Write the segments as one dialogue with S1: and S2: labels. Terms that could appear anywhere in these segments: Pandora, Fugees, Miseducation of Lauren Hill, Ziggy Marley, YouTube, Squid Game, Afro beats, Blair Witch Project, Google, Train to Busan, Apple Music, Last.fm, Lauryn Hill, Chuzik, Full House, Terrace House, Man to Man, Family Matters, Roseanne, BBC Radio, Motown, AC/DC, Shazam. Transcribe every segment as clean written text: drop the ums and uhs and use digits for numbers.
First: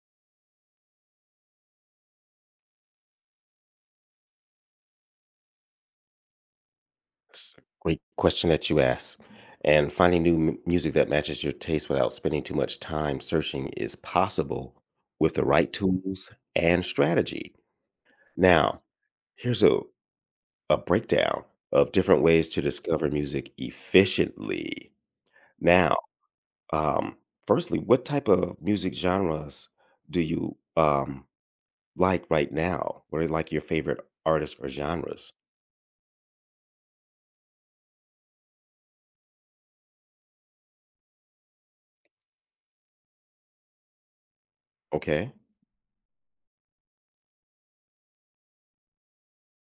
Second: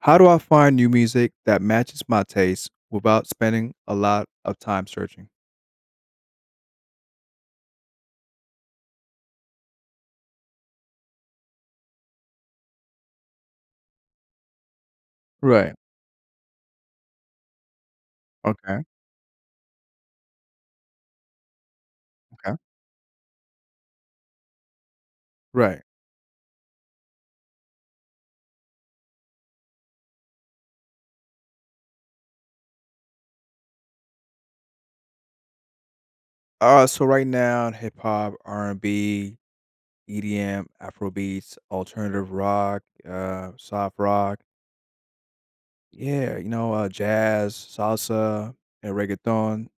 S1: How do I find new music that matches my taste without spending a lot of time searching?
S2: That's a great question that you asked. And finding new music that matches your taste without spending too much time searching is possible with the right
S1: Right.
S2: tools and strategy.
S1: Okay.
S2: Now, here's a breakdown of different ways
S1: Okay.
S2: to discover music efficiently.
S1: Right.
S2: Now, um, firstly, what type of music genres do you like right now? What are like your favorite artists or genres?
S1: So right now hip hop, R&B, EDM, Afro beats, alternative rock, soft rock,
S2: Okay.
S1: yeah, jazz, salsa, and reggaeton, you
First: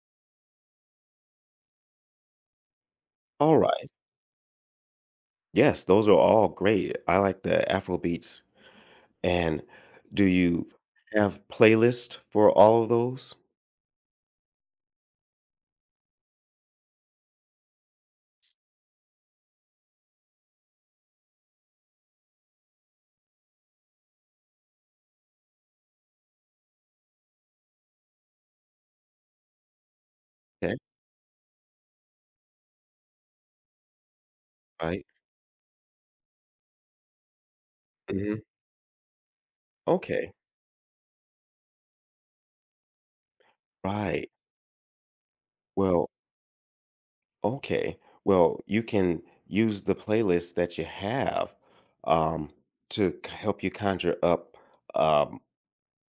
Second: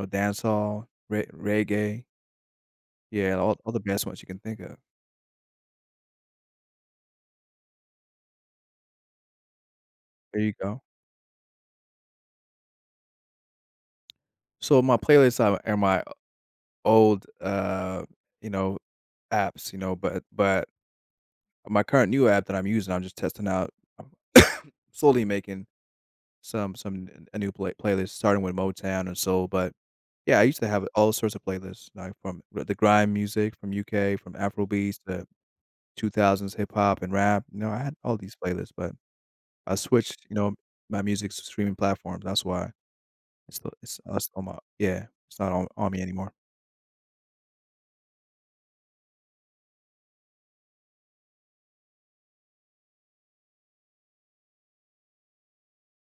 S1: know, dancehall, reggae, yeah,
S2: All
S1: all the
S2: right.
S1: best ones you can think of.
S2: Yes, those are all great. I like the Afro beats. And do
S1: There you
S2: you
S1: go.
S2: have playlist for all of those?
S1: So my playlists are my old, you know, apps, but my current new app that I'm using, I'm just testing out. I'm slowly making some n a new playlist starting with Motown and soul, but, yeah, I used to
S2: Okay,
S1: have all sorts of playlists, like, from the grime music from UK, from Afrobeats
S2: right.
S1: to 2000s hip hop and rap, I had all these
S2: Mhm.
S1: playlists, but I switched,
S2: Okay,
S1: my music s streaming platforms, that's why it's still
S2: right.
S1: it's on my yeah, it's not on me
S2: Well,
S1: anymore.
S2: okay. Well, you can use the playlist that you have, um, to help you conjure up, um,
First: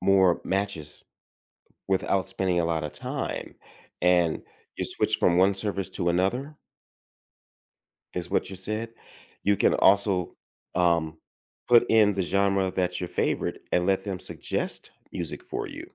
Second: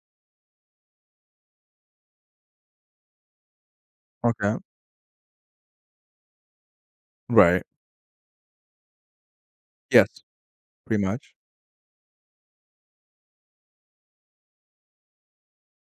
S2: more matches without spending a lot of time. And
S1: Okay.
S2: you switch from one service to another.
S1: Right.
S2: Is what you said. You can
S1: Yes,
S2: also,
S1: pretty
S2: um,
S1: much.
S2: put in the genre that's your favorite and let them suggest music for you.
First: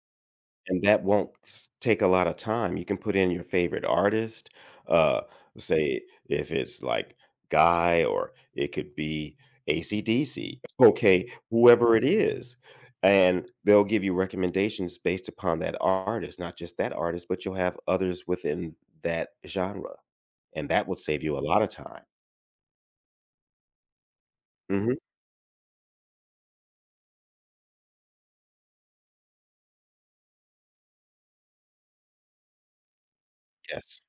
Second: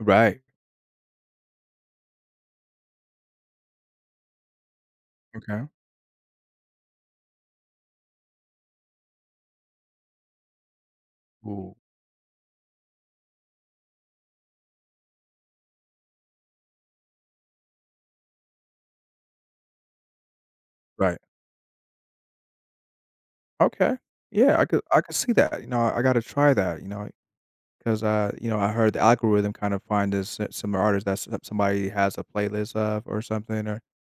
S1: Right.
S2: And that won't take a lot of time. You can put in your favorite artist, uh,
S1: Okay.
S2: say if it's like Guy or it could be ACDC, okay,
S1: Ooh,
S2: whoever it is. And they'll give you recommendations based upon that artist, not just that artist, but you'll have others within that genre. And that will
S1: right.
S2: save you a lot of time.
S1: Okay. Yeah, I could
S2: Mm-hmm.
S1: I could see that, I gotta try that. Because I heard the algorithm kind of find this s some artist that somebody has a playlist of or something, or
S2: Yes.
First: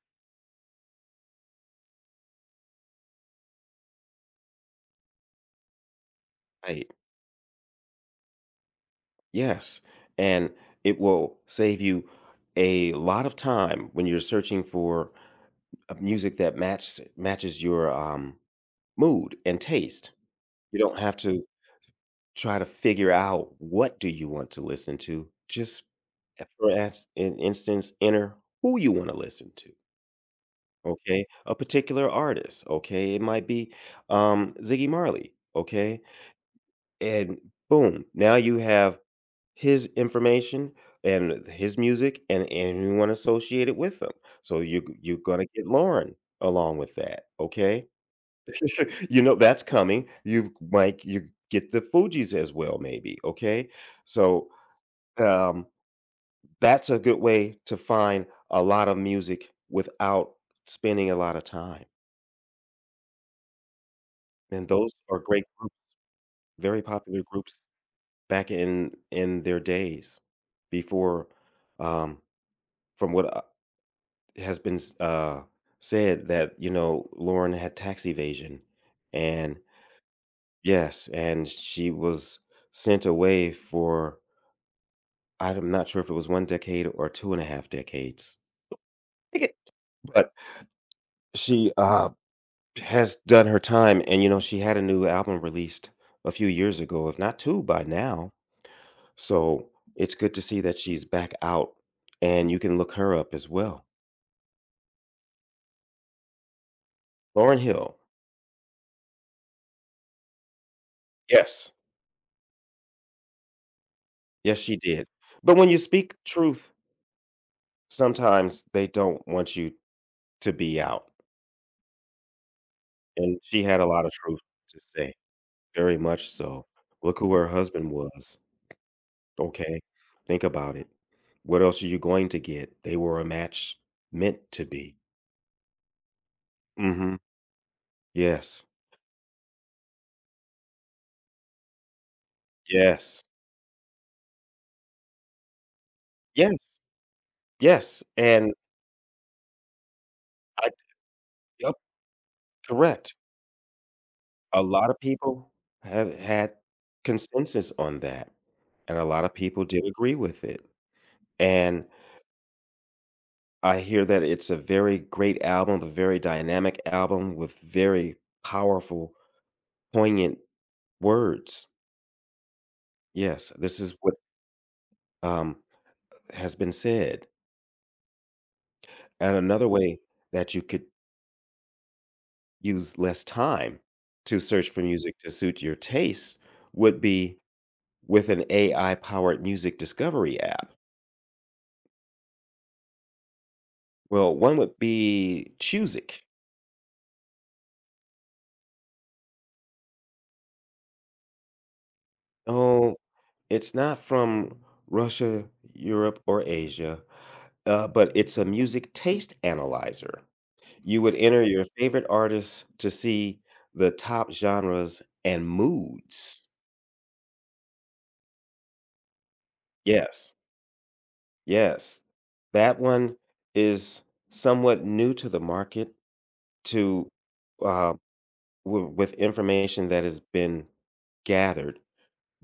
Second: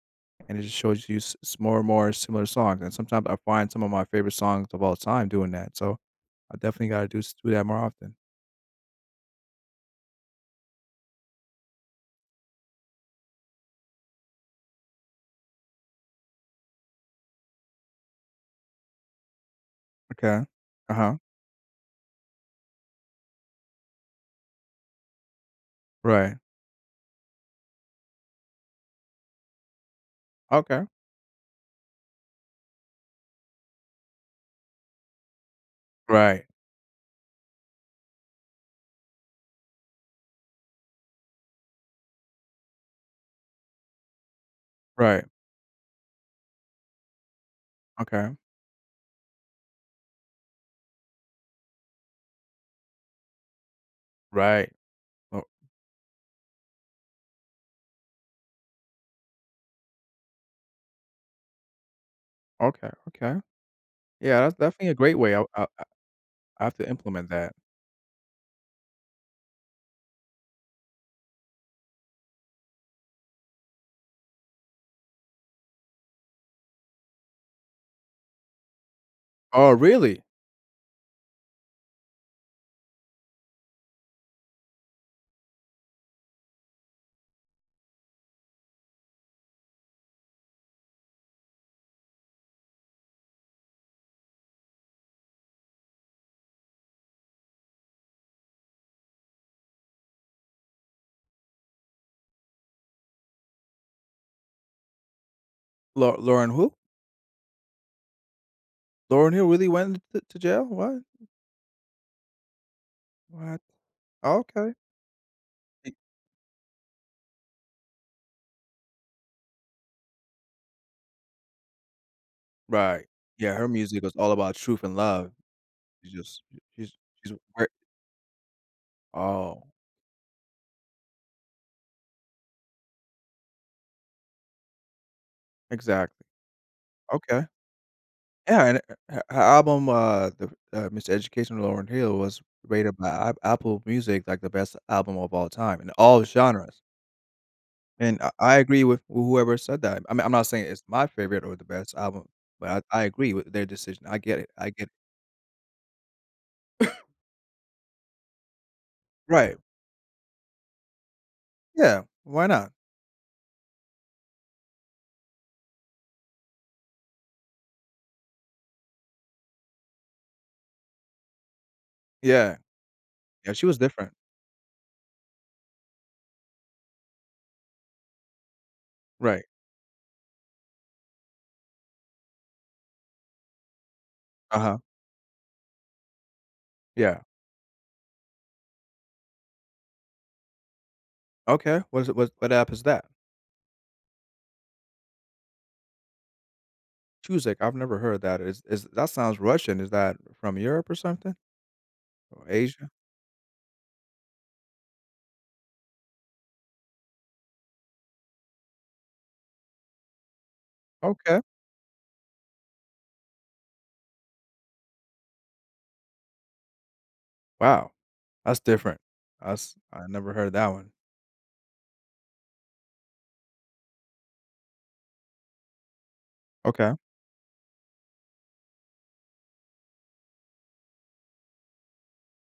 S1: and it just shows you s s more and more similar songs, and sometimes I find some of my favorite songs of all time doing that, so I definitely
S2: Right.
S1: gotta do that more often.
S2: Yes, and it will save you a lot of time when you're searching for a music that matches your, mood and taste.
S1: Okay.
S2: You don't have
S1: Uh-huh.
S2: to try to figure out what do you want to listen to, just
S1: Right.
S2: for as an instance, enter who you wanna listen to,
S1: Okay.
S2: okay? A particular artist, okay? It might be, Ziggy Marley, okay?
S1: Right.
S2: And boom, now you have his information and his music and anyone associated with them. So you're
S1: Right.
S2: gonna get Lauren along with that, okay?
S1: Okay.
S2: you know that's coming. You might you get the Fugees as well, maybe, okay? So,
S1: Right. Oh,
S2: um, that's a good way to find a lot of music without spending a lot of time.
S1: okay, okay. Yeah, that's
S2: And
S1: definitely
S2: those
S1: a great
S2: are
S1: way. I
S2: great
S1: I
S2: groups,
S1: I have
S2: very
S1: to
S2: popular
S1: implement that.
S2: groups back in their days before, um, from what has been, said that you know Lauren had tax evasion, and
S1: Oh, really?
S2: yes, and she was sent away for I'm not sure if it was one decade or two and a half decades. Take it. But she, has done her time, and you know she had a new album released a few years ago, if not two by now. So it's good to see that she's back out, and you can look her up as well.
S1: Lauryn who?
S2: Lauren Hill.
S1: Lauren Hill really went t to jail? What?
S2: Yes,
S1: What? Oh,
S2: yes,
S1: okay.
S2: she did. But when you
S1: E
S2: speak truth Sometimes they don't want you to be out,
S1: Right.
S2: and
S1: Yeah,
S2: she
S1: her
S2: had a
S1: music
S2: lot of
S1: was all
S2: truth
S1: about
S2: to
S1: truth and
S2: say,
S1: love.
S2: very
S1: She's
S2: much
S1: just
S2: so.
S1: she's
S2: Look who
S1: she's
S2: her
S1: where.
S2: husband was,
S1: Oh,
S2: okay? Think about it. What else are you going to get? They were a match meant to be.
S1: exactly.
S2: Mhm.
S1: Okay. Yeah,
S2: Yes.
S1: and her album, the, Miseducation of Lauren Hill was rated by
S2: Yes.
S1: Ap Apple Music, like, the best album of all time in all
S2: Yes.
S1: genres,
S2: Yes,
S1: and I
S2: and
S1: I agree with whoever said that. I mean, I'm not saying
S2: I
S1: it's my favorite or the
S2: Yup,
S1: best album, but I
S2: correct.
S1: agree with their decision. I get it,
S2: A
S1: I get
S2: lot
S1: it.
S2: of people have had consensus on that, and a lot of
S1: Right.
S2: people did agree with it, and
S1: Yeah, why not?
S2: I hear that it's a very great album, a very dynamic album with very powerful, poignant words.
S1: Yeah, yeah,
S2: Yes,
S1: she was
S2: this is
S1: different.
S2: what, um, has been said. And
S1: Right,
S2: another way that you could use less time to search
S1: uh-huh,
S2: for music to suit your tastes would
S1: yeah.
S2: be with an AI powered music discovery app.
S1: Okay, what app is that?
S2: Well, one would be Chuzik.
S1: Chuzik, I've never heard that. Is that sounds Russian, is that from Europe or something? Or Asia?
S2: Oh, it's not from Russia, Europe, or Asia. But it's a music taste analyzer. You would
S1: Okay,
S2: enter your favorite artists to see the top genres and moods.
S1: wow, that's different. That's I never
S2: Yes,
S1: heard that one.
S2: yes. That one is somewhat new to the market
S1: Okay,
S2: to, uh, with information that has been gathered,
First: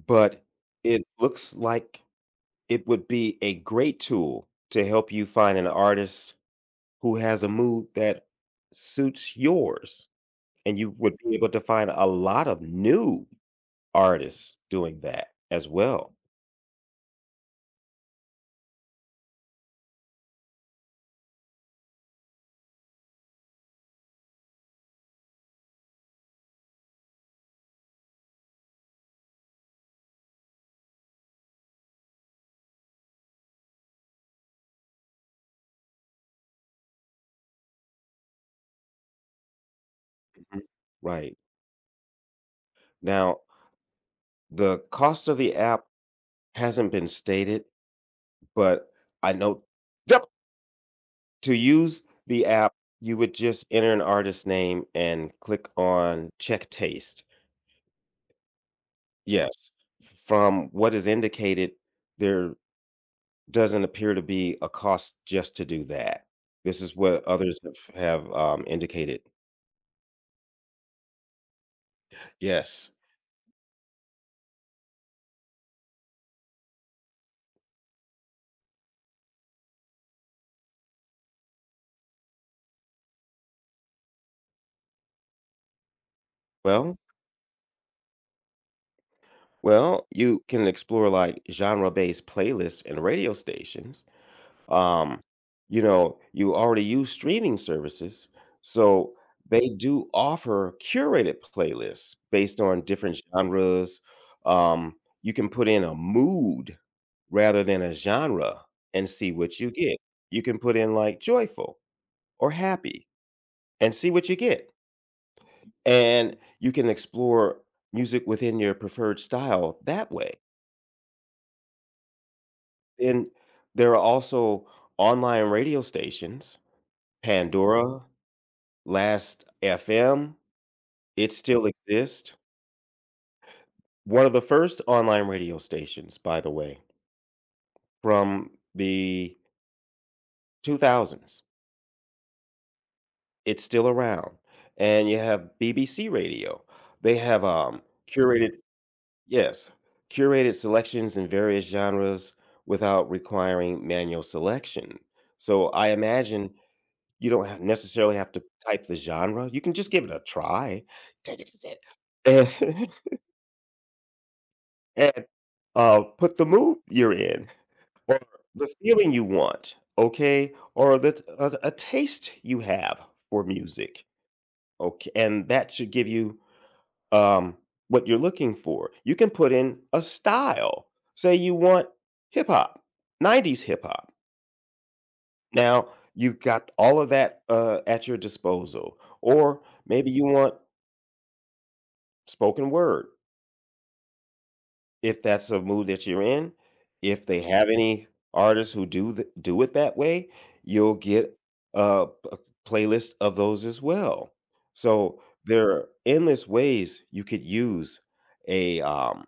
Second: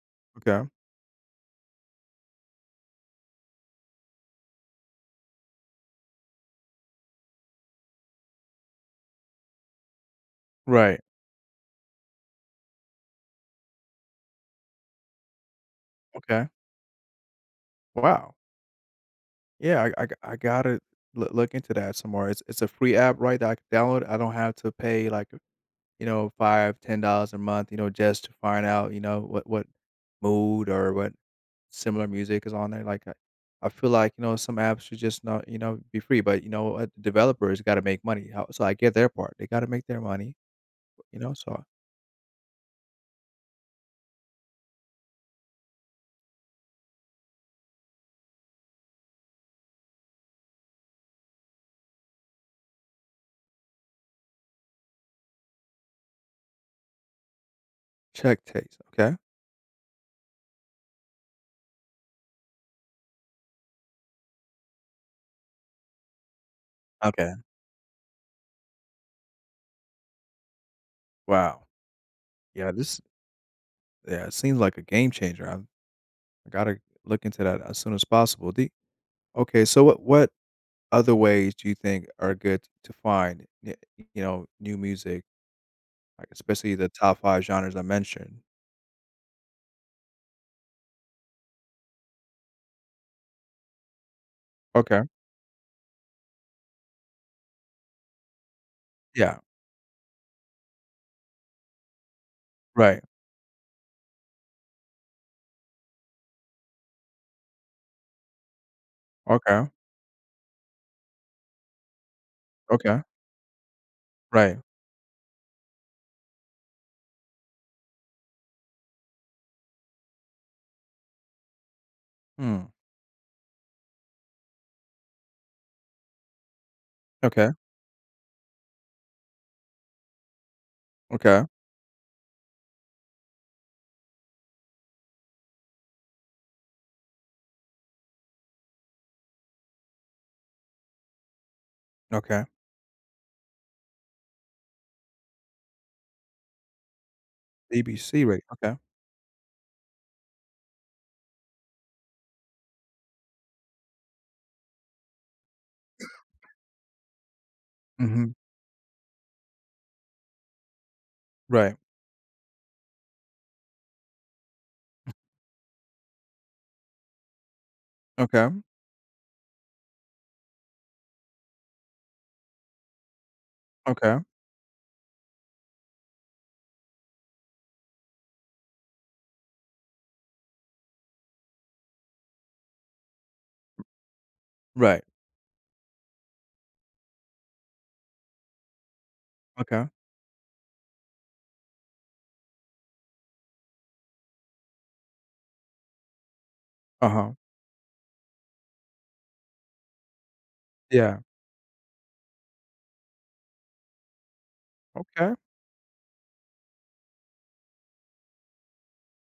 S2: but
S1: okay.
S2: it looks like it would be a great tool to help you find an artist who has a mood that suits yours. And you
S1: Right,
S2: would be able to find a lot of new artists doing that as well.
S1: okay, wow. Yeah, I gotta look into that some more. It's a free app, right, that I can download? I don't have to pay, like, $5-10 a month, just to find out, what mood or what similar music is on there, like, I feel like, some apps should just not, be free, but, a developer has gotta make money, how so I get their part, they gotta make their money,
S2: Mhm. Right.
S1: so
S2: Now, the cost of the app hasn't been stated, but I know Yep. to use the app, you would just enter an artist's name and click on check taste.
S1: check taste, okay?
S2: Yes. From what is indicated, there doesn't appear to be a cost just to do that. This is what
S1: Okay,
S2: others have, indicated.
S1: wow. Yeah,
S2: Yes.
S1: this yeah, it seems like a game changer, I gotta look into that as soon as possible, the okay, so what other ways do you think are good to find, new music? Like, especially the
S2: Well,
S1: top 5 genres I mentioned.
S2: Well, you can explore like genre-based playlists and radio stations.
S1: Okay.
S2: Um, you know, you already use streaming services, so
S1: Yeah.
S2: they do offer curated playlists based on
S1: Right.
S2: different genres. Um, you can put in a mood rather than a genre and see what
S1: Okay.
S2: you get. You can put in like joyful or
S1: Okay.
S2: happy and see what you
S1: Right.
S2: get. And you can explore music within your preferred style that way.
S1: Hmm.
S2: And there are also online radio stations,
S1: Okay.
S2: Pandora, Last FM, it
S1: Okay.
S2: still exists. One of the first online radio stations, by the way, from the 2000s.
S1: Okay.
S2: It's still around. And you have BBC Radio. They have,
S1: A B C rate.
S2: curated,
S1: Okay.
S2: yes, curated selections in various genres without requiring manual selection. So I imagine You don't ha necessarily have
S1: Mhm.
S2: to type the genre, you can just give it a try. Take it to
S1: Right.
S2: sit. And and, put the mood you're in or
S1: Okay.
S2: the feeling you want, okay? Or the a taste you have for music,
S1: Okay.
S2: okay? And that should give you, um, what you're looking for. You can put in a style. Say you want hip hop, 90s hip hop.
S1: Right.
S2: Now, you've got all of that, at your disposal. Or
S1: Okay.
S2: maybe you want spoken word, if that's a mood that you're in. If
S1: Uh-huh.
S2: they have any artists who do it that way, you'll
S1: Yeah.
S2: get a playlist of those as well. So
S1: Okay.
S2: there are endless ways you could use a,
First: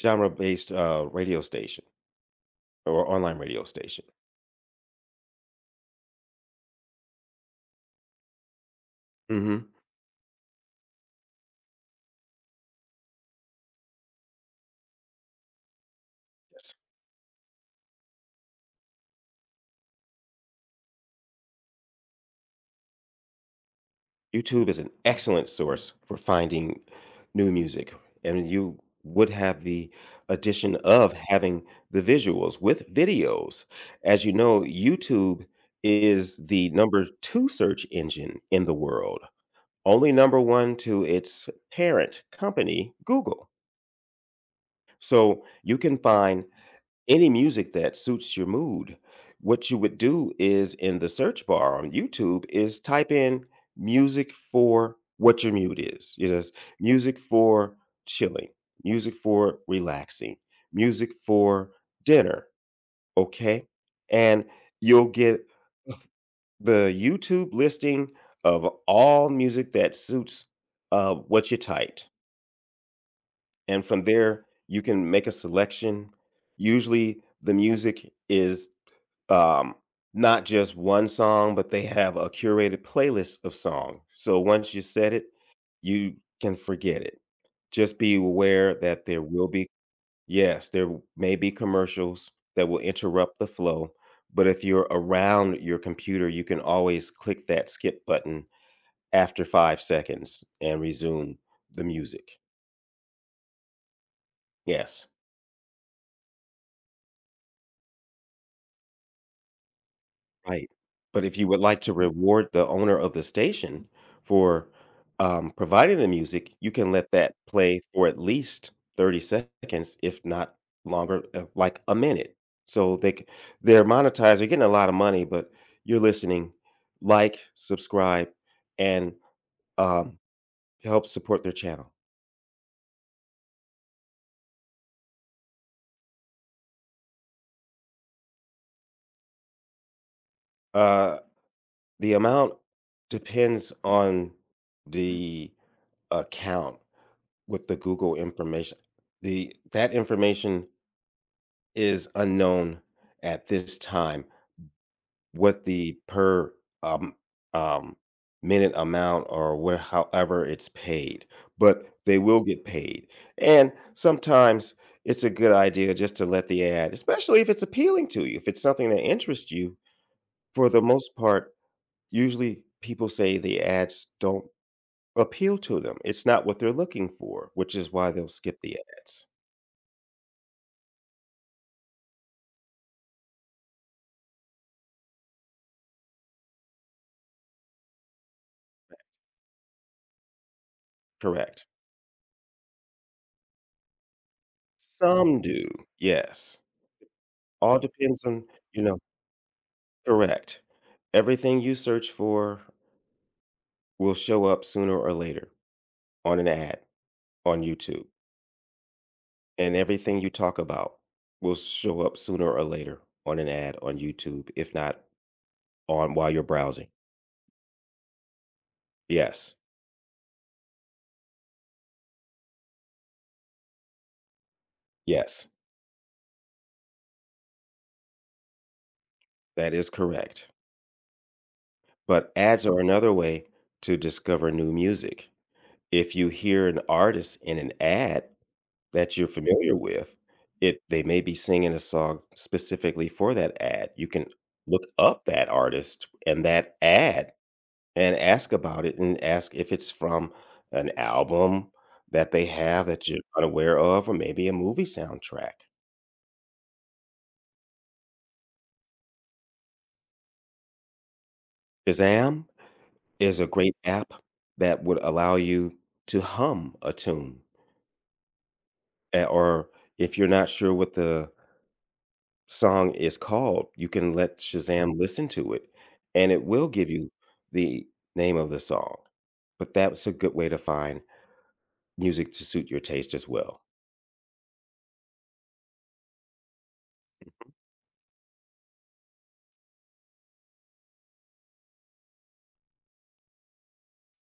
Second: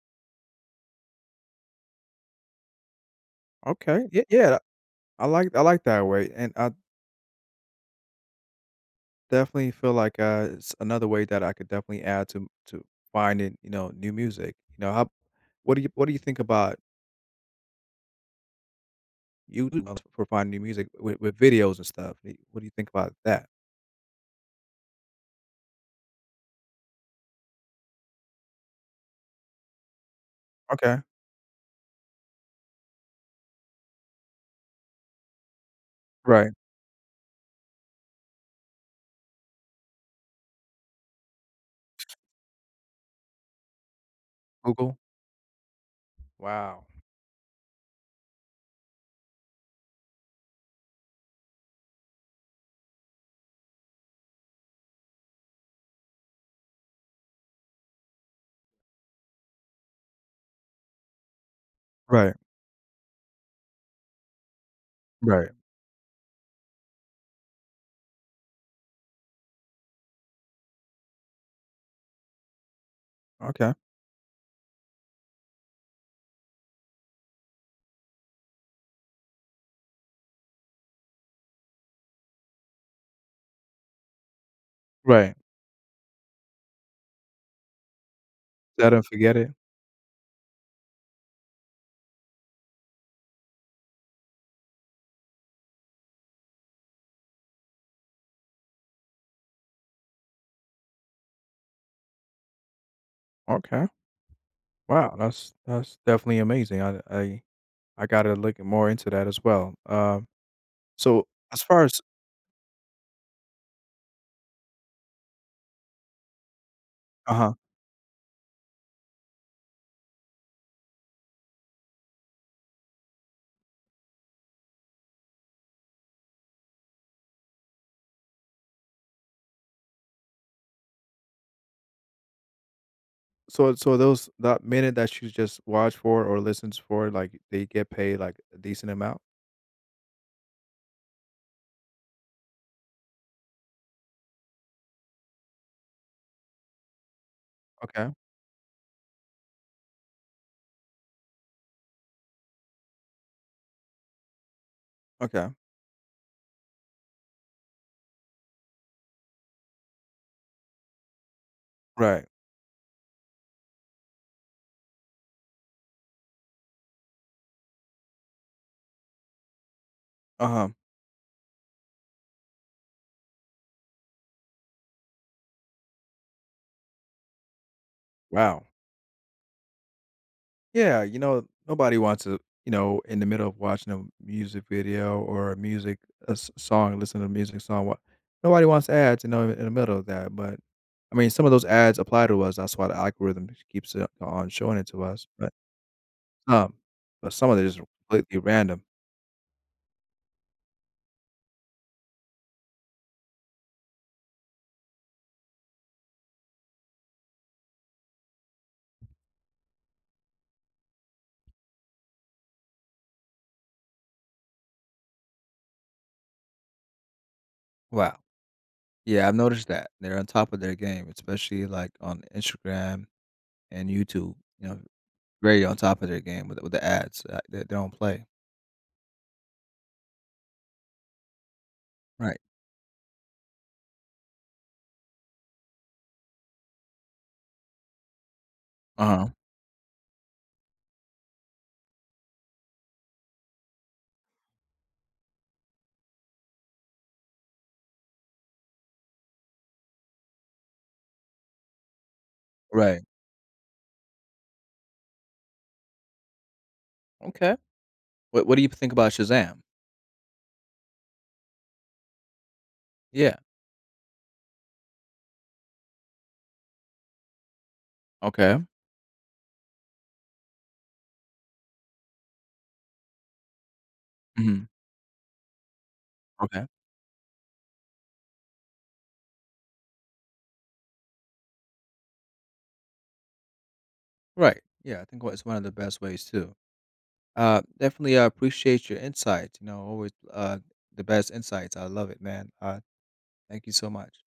S2: genre-based, radio station or online radio station.
S1: Okay. Yeah, yeah. I like that way, and I
S2: Hmm
S1: definitely feel like, it's another way that I could definitely add to finding, new music. You know, how what do you think
S2: Yes.
S1: about YouTube for finding new music with videos and stuff? What do you think about that?
S2: YouTube is an excellent source for finding new music, and you would have the addition
S1: Okay.
S2: of having the visuals with videos. As you know, YouTube is
S1: Right,
S2: the number two search engine in the world, only number one to its parent company, Google.
S1: Google.
S2: So you can find
S1: Wow.
S2: any music that suits your mood. What you would do is in the search bar on YouTube is type in music for what your mood is. It is music for chilling, music for relaxing, music for
S1: Right,
S2: dinner. Okay. And you'll get
S1: right.
S2: the YouTube listing of all music that suits, what you typed.
S1: Okay,
S2: And from there, you can make a selection. Usually, the music is, um, not just one song, but they have a curated playlist of song. So once you set it,
S1: right.
S2: you can forget it. Just be aware
S1: Set and
S2: that there
S1: forget
S2: will
S1: it.
S2: be yes, there may be commercials that will interrupt the flow, but if you're around your computer, you can always click that skip button after 5 seconds and resume the music.
S1: Okay.
S2: Yes.
S1: Wow, that's definitely amazing. I gotta look more into that as well.
S2: Right, but
S1: So
S2: if you would
S1: as
S2: like
S1: far
S2: to
S1: as,
S2: reward the owner of the station for, providing the music, you can let that
S1: uh-huh.
S2: play for at least 30 seconds, if not longer, like a minute. So they're monetized, they're getting a lot of money, but you're listening, like, subscribe, and, um, help support their channel.
S1: So those that minute that you just watch for or listens for, like, they get paid, like, a decent amount?
S2: Uh, the amount depends on the account. With the
S1: Okay,
S2: Google information. The that information is unknown at this time,
S1: okay.
S2: what the per, um um, minute amount or where however it's paid, but they
S1: Right.
S2: will get paid, and sometimes it's a good idea just to let the ad especially if it's appealing to you, if it's something that interests you,
S1: Uh-huh.
S2: for the most part, usually people say the ads don't appeal to them, it's not what they're looking for, which is why they'll skip
S1: Wow.
S2: the ads.
S1: Yeah, nobody wants to, in the middle of watching a music video or a song, listen to a music song. What Nobody wants ads, in the middle of that. But I mean, some of those
S2: Correct.
S1: ads apply to us. That's why the algorithm keeps it on showing it to us.
S2: Some do, yes.
S1: Um, but some of it
S2: All
S1: is
S2: depends
S1: completely
S2: on
S1: random.
S2: you know correct. Everything you search for will show up sooner or later on an ad on YouTube, and everything you talk about will show up sooner or later on an ad on YouTube, if not on while you're browsing.
S1: Wow. Yeah, I've
S2: Yes,
S1: noticed that. They're on top of their game, especially like on Instagram and YouTube.
S2: yes,
S1: Very on top of their game with the ads that they don't play.
S2: that is correct. But
S1: Right.
S2: ads are another way to discover new music. If you hear an artist in an ad,
S1: Uh
S2: That you're
S1: huh.
S2: familiar with. It they may be singing a song specifically for that ad. You can look up that artist and that ad and ask about it and ask if it's from an album that they have
S1: Right.
S2: that you're unaware of or maybe a movie soundtrack.
S1: Okay. What do you think about Shazam?
S2: Shazam
S1: Yeah,
S2: is a great app that would allow you to hum a tune,
S1: okay.
S2: eh, or if you're not sure what the song is called, you can let
S1: Mhm,
S2: Shazam listen to it, and it
S1: okay.
S2: will give you the name of the song, but that's a good way to find music to suit your taste as well.
S1: Right, yeah, I think it's one of the best ways too. Definitely, I appreciate your insights, always, the best insights, I love it, man. Thank you so much.